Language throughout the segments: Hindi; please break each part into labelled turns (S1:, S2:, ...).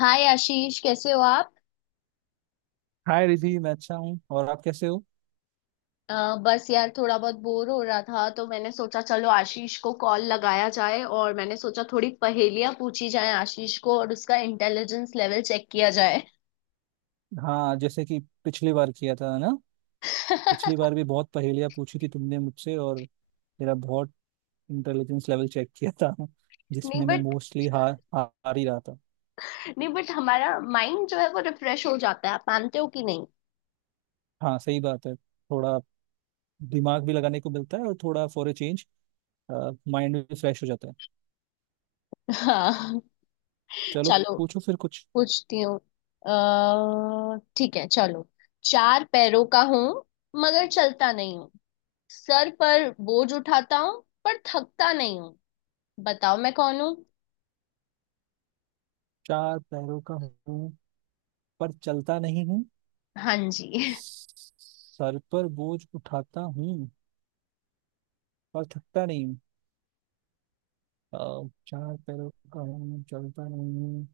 S1: हाय आशीष कैसे हो आप।
S2: हाय रिधि, मैं अच्छा हूँ। और आप कैसे हो?
S1: बस यार थोड़ा बहुत बोर हो रहा था तो मैंने सोचा चलो आशीष को कॉल लगाया जाए और मैंने सोचा थोड़ी पहेलियां पूछी जाए आशीष को और उसका इंटेलिजेंस लेवल चेक किया जाए।
S2: हाँ, जैसे कि पिछली बार किया था ना। पिछली
S1: नहीं
S2: बार भी बहुत पहेलियाँ पूछी थी तुमने मुझसे और मेरा बहुत इंटेलिजेंस लेवल चेक किया था। जिसमें मैं
S1: बट
S2: मोस्टली हार हार ही रहा था।
S1: हमारा माइंड जो है वो रिफ्रेश हो जाता है, आप मानते हो कि नहीं।
S2: हाँ सही बात है, थोड़ा दिमाग भी लगाने को मिलता है और थोड़ा फॉर ए चेंज माइंड भी फ्रेश हो जाता है।
S1: हाँ
S2: चलो,
S1: चलो
S2: पूछो फिर कुछ।
S1: पूछती हूँ। ठीक है चलो। चार पैरों का हूँ मगर चलता नहीं हूँ। सर पर बोझ उठाता हूँ पर थकता नहीं हूँ। बताओ मैं कौन हूँ।
S2: चार पैरों का हूँ, पर चलता नहीं हूँ।
S1: हाँ जी।
S2: सर पर बोझ उठाता हूँ, पर थकता नहीं। चार पैरों का हूँ, चलता नहीं हूँ।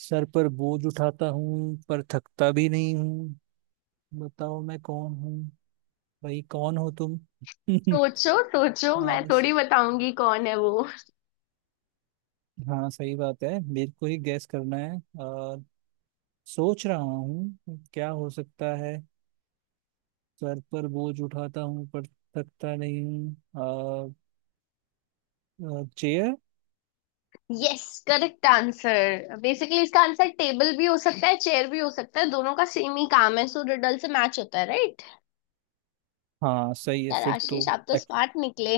S2: सर पर बोझ उठाता हूँ, पर थकता भी नहीं हूँ। बताओ मैं कौन हूँ? भाई, कौन हो तुम?
S1: सोचो सोचो,
S2: हाँ
S1: मैं थोड़ी बताऊंगी कौन है वो।
S2: हाँ, सही बात है, मेरे को ही गैस करना है। और सोच रहा हूँ क्या हो सकता है। सर पर बोझ उठाता हूँ पर थकता नहीं हूँ। Chair.
S1: Yes, correct answer. Basically इसका आंसर टेबल भी हो सकता है, चेयर भी हो सकता है। दोनों का सेम ही काम है सो रिडल से मैच होता है, राइट।
S2: हाँ सही है
S1: यार
S2: फिर तो।
S1: आशीष आप तो स्मार्ट निकले।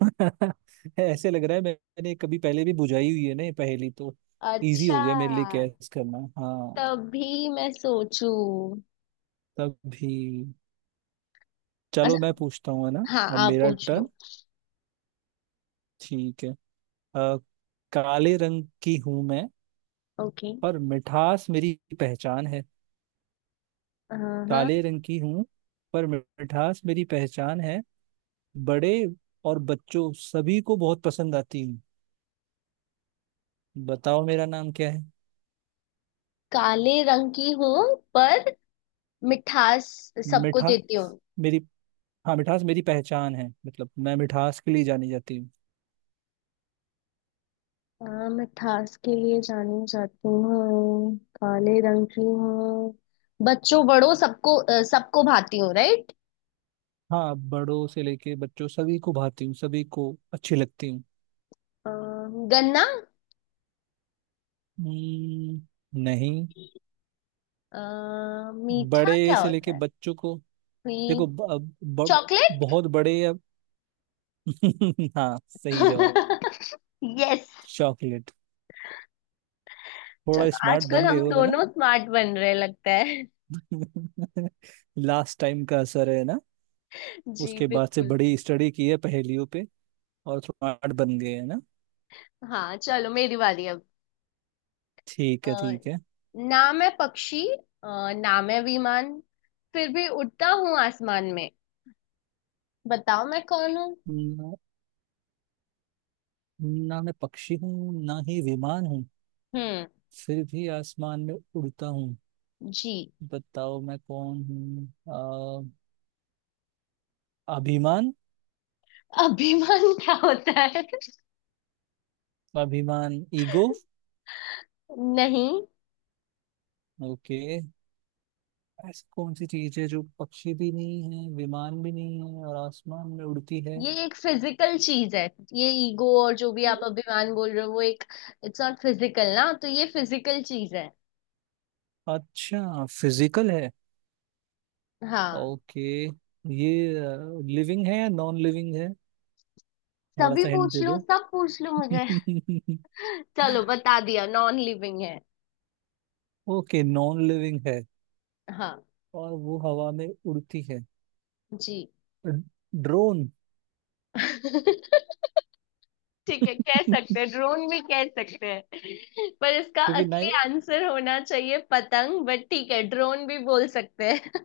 S2: ऐसे लग रहा है मैंने कभी पहले भी बुझाई हुई है ना ये पहेली, तो इजी हो
S1: अच्छा,
S2: गया मेरे लिए कैच करना। हाँ,
S1: तभी मैं सोचू।
S2: तभी। चलो मैं
S1: अच्छा,
S2: पूछता हूँ, है ना।
S1: हाँ
S2: अब
S1: आप
S2: मेरा
S1: पूछ
S2: टर्न।
S1: लो।
S2: ठीक है। अ, काले रंग की हूं मैं,
S1: ओके।
S2: पर मिठास मेरी पहचान है।
S1: हाँ
S2: काले रंग की हूं, पर मिठास मेरी पहचान है। बड़े और बच्चों सभी को बहुत पसंद आती हूँ। बताओ मेरा नाम क्या है?
S1: काले रंग की हूँ, पर मिठास सबको देती हूँ।
S2: मिठास मेरी, हाँ मिठास मेरी पहचान है, मतलब मैं मिठास के लिए जानी जाती हूँ।
S1: हाँ मैं थास के लिए जानी जाती हूँ, काले रंग की हूँ, बच्चों बड़ों सबको सबको भाती हूँ, राइट।
S2: हाँ बड़ों से लेके बच्चों सभी को भाती हूँ, सभी को अच्छी लगती हूँ।
S1: गन्ना।
S2: हम्म, नहीं।
S1: मीठा
S2: बड़े
S1: क्या
S2: से
S1: होता
S2: लेके
S1: है।
S2: बच्चों को देखो।
S1: स्वीट।
S2: ब, ब,
S1: चॉकलेट।
S2: बहुत बड़े या हाँ सही जवाब,
S1: यस।
S2: चॉकलेट। थोड़ा
S1: चलो
S2: स्मार्ट
S1: आजकल
S2: बन गए
S1: हम
S2: होगा ना।
S1: दोनों स्मार्ट बन रहे लगता है।
S2: लास्ट टाइम का असर है ना।
S1: जी
S2: उसके बाद से
S1: बिल्कुल।
S2: बड़ी स्टडी की है पहेलियों पे और स्मार्ट बन गए है ना।
S1: हाँ चलो मेरी बारी अब।
S2: ठीक है,
S1: अ,
S2: ठीक है।
S1: नाम है पक्षी, अ, नाम है विमान, फिर भी उड़ता हूँ आसमान में। बताओ मैं कौन हूँ।
S2: ना, ना मैं पक्षी हूँ ना ही विमान हूँ,
S1: हम्म।
S2: फिर भी आसमान में उड़ता हूँ।
S1: जी।
S2: बताओ मैं कौन हूँ? अभिमान।
S1: अभिमान क्या होता है।
S2: अभिमान, ईगो।
S1: नहीं,
S2: ओके। ऐसी कौन सी चीज है जो पक्षी भी नहीं है, विमान भी नहीं है और आसमान में उड़ती है?
S1: ये एक फिजिकल चीज है। ये ईगो और जो भी आप अभिमान बोल रहे हो वो एक, इट्स नॉट फिजिकल, ना तो ये फिजिकल चीज है।
S2: अच्छा फिजिकल है।
S1: हाँ।
S2: ओके। ये लिविंग है या नॉन लिविंग है? थोड़ा
S1: सभी
S2: सा हिंट
S1: पूछ
S2: दे
S1: लो,
S2: दो।
S1: सब पूछ लो मुझे। चलो बता दिया, नॉन लिविंग है।
S2: ओके, नॉन लिविंग है
S1: हाँ
S2: और वो हवा में उड़ती है।
S1: जी।
S2: ड्रोन।
S1: ठीक है, कह सकते हैं, ड्रोन भी कह सकते हैं, पर इसका
S2: क्योंकि
S1: असली
S2: नहीं,
S1: आंसर होना चाहिए पतंग, बट ठीक है ड्रोन भी बोल सकते हैं।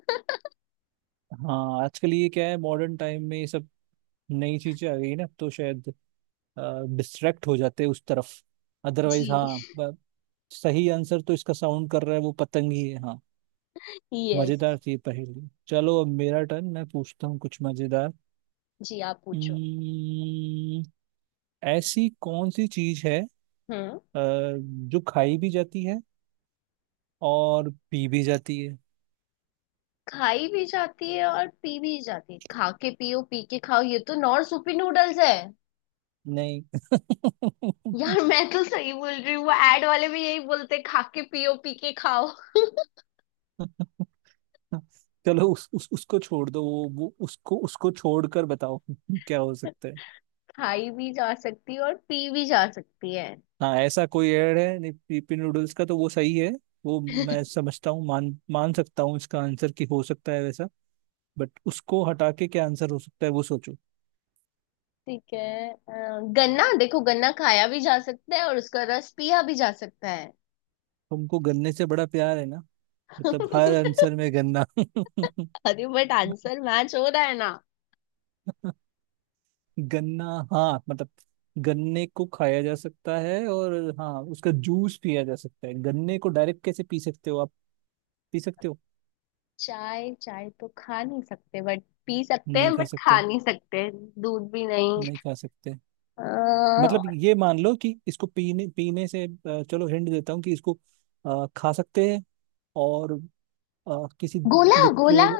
S2: हाँ आजकल ये क्या है, मॉडर्न टाइम में ये सब नई चीजें आ गई ना, तो शायद डिस्ट्रैक्ट हो जाते उस तरफ। अदरवाइज
S1: जी।
S2: हाँ सही आंसर तो इसका साउंड कर रहा है, वो पतंग ही है, हाँ।
S1: यस।
S2: मजेदार थी ये पहेली। चलो अब मेरा टर्न, मैं पूछता हूँ कुछ मजेदार।
S1: जी आप पूछो।
S2: Hmm, ऐसी कौन सी चीज है, अ,
S1: हम्म।
S2: जो खाई भी जाती है और पी भी जाती है?
S1: खाई भी जाती है और पी भी जाती है, खा के पियो पी के खाओ, ये तो नॉर्थ सूपी नूडल्स है।
S2: नहीं।
S1: यार मैं तो सही बोल रही हूँ, वो एड वाले भी यही बोलते हैं, खा के पियो पी के खाओ।
S2: चलो उस उसको छोड़ दो, वो उसको उसको छोड़कर बताओ। क्या हो सकता है?
S1: खाई भी जा सकती है और पी भी जा सकती है।
S2: हाँ ऐसा कोई एड है नहीं पीपी नूडल्स का, तो वो सही है। वो मैं समझता हूँ, मान मान सकता हूँ इसका आंसर कि हो सकता है वैसा, बट उसको हटा के क्या आंसर हो सकता है वो सोचो।
S1: ठीक है, गन्ना देखो, गन्ना खाया भी जा सकता है और उसका रस पिया भी जा सकता है।
S2: तुमको गन्ने से बड़ा प्यार है ना। मतलब हर आंसर में गन्ना।
S1: अरे बट आंसर मैच हो रहा है ना।
S2: गन्ना, हाँ मतलब गन्ने को खाया जा सकता है और हाँ उसका जूस पिया जा सकता है। गन्ने को डायरेक्ट कैसे पी सकते हो आप? पी सकते हो?
S1: चाय, चाय तो खा नहीं सकते बट पी सकते
S2: नहीं
S1: हैं,
S2: खा
S1: बट
S2: सकते।
S1: खा नहीं सकते। दूध भी नहीं।
S2: नहीं खा सकते।
S1: अ,
S2: मतलब ये मान लो कि इसको पीने पीने से, चलो हिंट देता हूँ कि इसको खा सकते हैं और किसी
S1: गोला गोला।
S2: लिक्विड।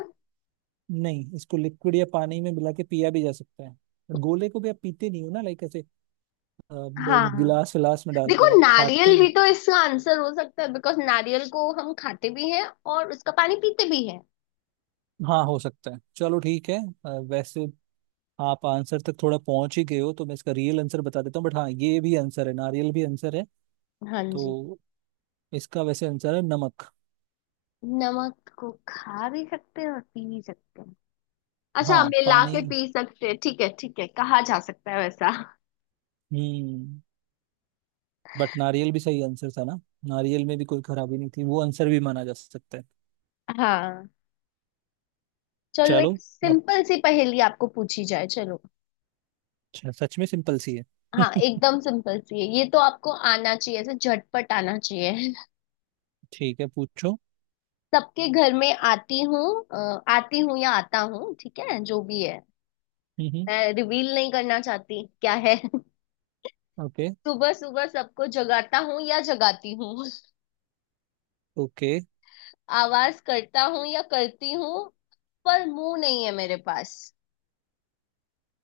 S2: नहीं, इसको लिक्विड या पानी में मिला के पिया भी जा सकता है। गोले को भी आप पीते नहीं हो ना, लाइक ऐसे।
S1: हाँ हाँ।
S2: गिलास विलास में डाल
S1: देखो
S2: के आप खाते
S1: नारियल
S2: ही।
S1: भी तो इसका आंसर हो सकता है, बिकॉज नारियल को हम खाते भी हैं और उसका पानी पीते भी हैं।
S2: हाँ हो सकता है, चलो ठीक है। वैसे आप आंसर तक थोड़ा पहुंच ही गए हो, तो मैं इसका रियल आंसर बता देता हूँ, बट हाँ ये भी आंसर है, नारियल भी आंसर है।
S1: हाँ जी।
S2: तो इसका वैसे आंसर है नमक।
S1: नमक को खा भी सकते हैं और पी भी सकते हैं। अच्छा,
S2: हाँ
S1: हम मिला
S2: पानी।
S1: के पी सकते हैं, ठीक है ठीक है, कहा जा सकता है वैसा।
S2: हम्म, बट नारियल भी सही आंसर था ना। नारियल में भी कोई खराबी नहीं थी, वो आंसर भी माना जा सकता है।
S1: हाँ चलो एक
S2: चलो। अब
S1: सिंपल सी पहेली आपको पूछी जाए, चलो।
S2: सच में सिंपल सी है।
S1: हाँ एकदम सिंपल सी है, ये तो आपको आना चाहिए, ऐसे झटपट आना चाहिए।
S2: ठीक है, पूछो।
S1: सबके घर में आती हूँ, आती हूँ या आता हूँ, ठीक है जो भी है,
S2: हम्म।
S1: मैं रिवील नहीं करना चाहती क्या है।
S2: ओके।
S1: सुबह सुबह सबको जगाता हूँ या जगाती हूँ,
S2: ओके।
S1: आवाज करता हूँ या करती हूँ, पर मुंह नहीं है मेरे पास।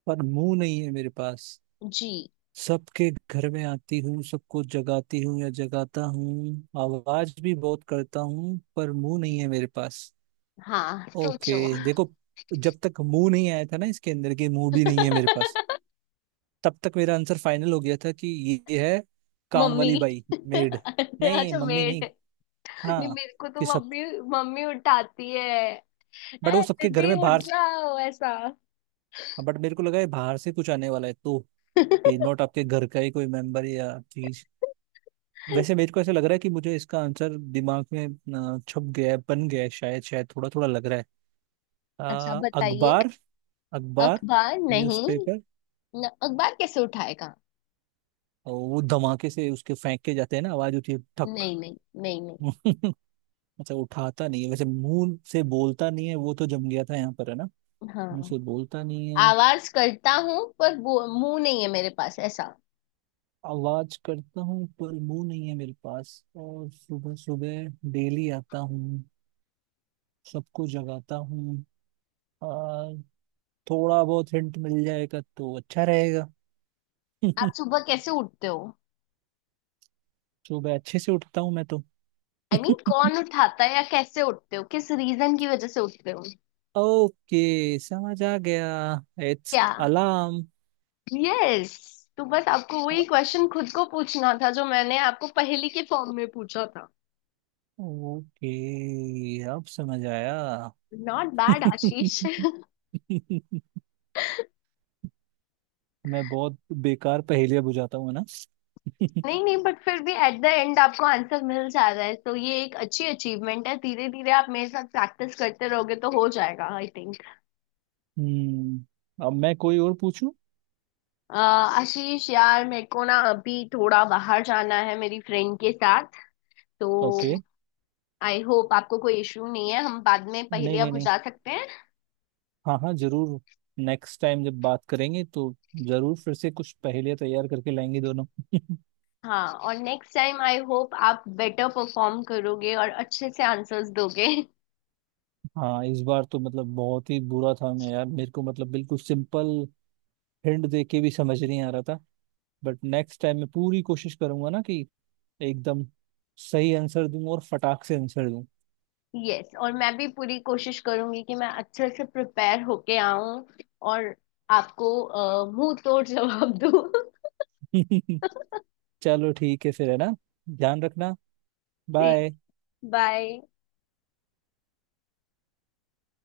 S2: पर मुंह नहीं है मेरे पास।
S1: जी।
S2: सबके घर में आती हूँ, सबको जगाती हूँ या जगाता हूँ, आवाज भी बहुत करता हूँ पर मुंह नहीं है मेरे पास।
S1: हाँ
S2: ओके।
S1: सोचो।
S2: देखो, जब तक मुंह नहीं आया था ना इसके अंदर के, मुंह भी नहीं है मेरे पास, तब तक मेरा आंसर फाइनल हो गया था कि ये है, काम
S1: मम्मी।
S2: वाली बाई, मेड। नहीं
S1: अच्छा
S2: मम्मी
S1: मेड।
S2: नहीं,
S1: नहीं
S2: हाँ
S1: मेरे को तो
S2: कि सब,
S1: मम्मी, मम्मी उठाती है,
S2: बट वो
S1: "ए,
S2: सबके घर
S1: दीदी
S2: में बाहर,
S1: उठ जाओ" ऐसा।
S2: बट मेरे को लगा है बाहर से कुछ आने वाला है, तो ये नॉट आपके घर का ही कोई मेंबर या चीज। वैसे मेरे को ऐसा लग रहा है कि मुझे इसका आंसर दिमाग में छप गया है, बन गया है शायद, शायद थोड़ा थोड़ा लग रहा है।
S1: अच्छा बताइए।
S2: अखबार। अखबार,
S1: अखबार नहीं,
S2: न्यूज़पेपर।
S1: न, अखबार कैसे उठाएगा।
S2: और वो धमाके से उसके फेंक के जाते हैं ना, आवाज होती है,
S1: नहीं नहीं। नहीं नहीं।
S2: ठक। अच्छा उठाता नहीं है, वैसे मुंह से बोलता नहीं है। वो तो जम गया था यहाँ पर, है ना। मुंह
S1: हाँ
S2: से बोलता नहीं है।
S1: आवाज करता हूँ पर वो, मुंह नहीं है मेरे पास, ऐसा।
S2: आवाज करता हूँ पर मुंह नहीं है मेरे पास, और सुबह सुबह डेली आता हूँ, सबको जगाता हूँ, और थोड़ा बहुत हिंट मिल जाएगा तो अच्छा रहेगा।
S1: आप सुबह कैसे उठते हो।
S2: सुबह अच्छे से उठता हूँ मैं तो।
S1: आई I मीन mean, कौन उठाता है या कैसे उठते हो, किस रीजन की वजह से उठते हो।
S2: ओके समझ आ गया। इट्स
S1: क्या।
S2: अलार्म।
S1: Yes yes. तो बस आपको वही क्वेश्चन खुद को पूछना था जो मैंने आपको पहेली के फॉर्म में पूछा था।
S2: ओके, अब समझ आया।
S1: नॉट बैड आशीष।
S2: मैं बहुत बेकार पहेलियां बुझाता हूँ है ना।
S1: नहीं नहीं बट फिर भी एट द एंड आपको आंसर मिल जा रहा है, तो ये एक अच्छी अचीवमेंट है। धीरे धीरे आप मेरे साथ प्रैक्टिस करते रहोगे तो हो जाएगा आई थिंक।
S2: हम्म। अब मैं कोई और पूछूं?
S1: आशीष यार, मेरे को ना अभी थोड़ा बाहर जाना है मेरी फ्रेंड के साथ, तो
S2: ओके।
S1: आई होप आपको कोई इशू नहीं है, हम बाद में पहले
S2: नहीं नहीं
S1: अब
S2: नहीं,
S1: जा सकते हैं।
S2: हाँ हाँ जरूर। नेक्स्ट टाइम जब बात करेंगे तो जरूर फिर से कुछ पहेलियां तैयार करके लाएंगे दोनों।
S1: हाँ और नेक्स्ट टाइम आई होप आप बेटर परफॉर्म करोगे और अच्छे से आंसर्स दोगे।
S2: हाँ इस बार तो मतलब बहुत ही बुरा था मैं यार, मेरे को मतलब बिल्कुल सिंपल हिंट दे के भी समझ नहीं आ रहा था। बट नेक्स्ट टाइम मैं पूरी कोशिश करूंगा ना कि एकदम सही आंसर दूं और फटाक से आंसर दूं।
S1: यस और मैं भी पूरी कोशिश करूंगी कि मैं अच्छे से प्रिपेयर होके आऊं और आपको मुंह तोड़ जवाब दूं।
S2: चलो ठीक है फिर, है ना। ध्यान रखना।
S1: ठीक।
S2: बाय।
S1: बाय।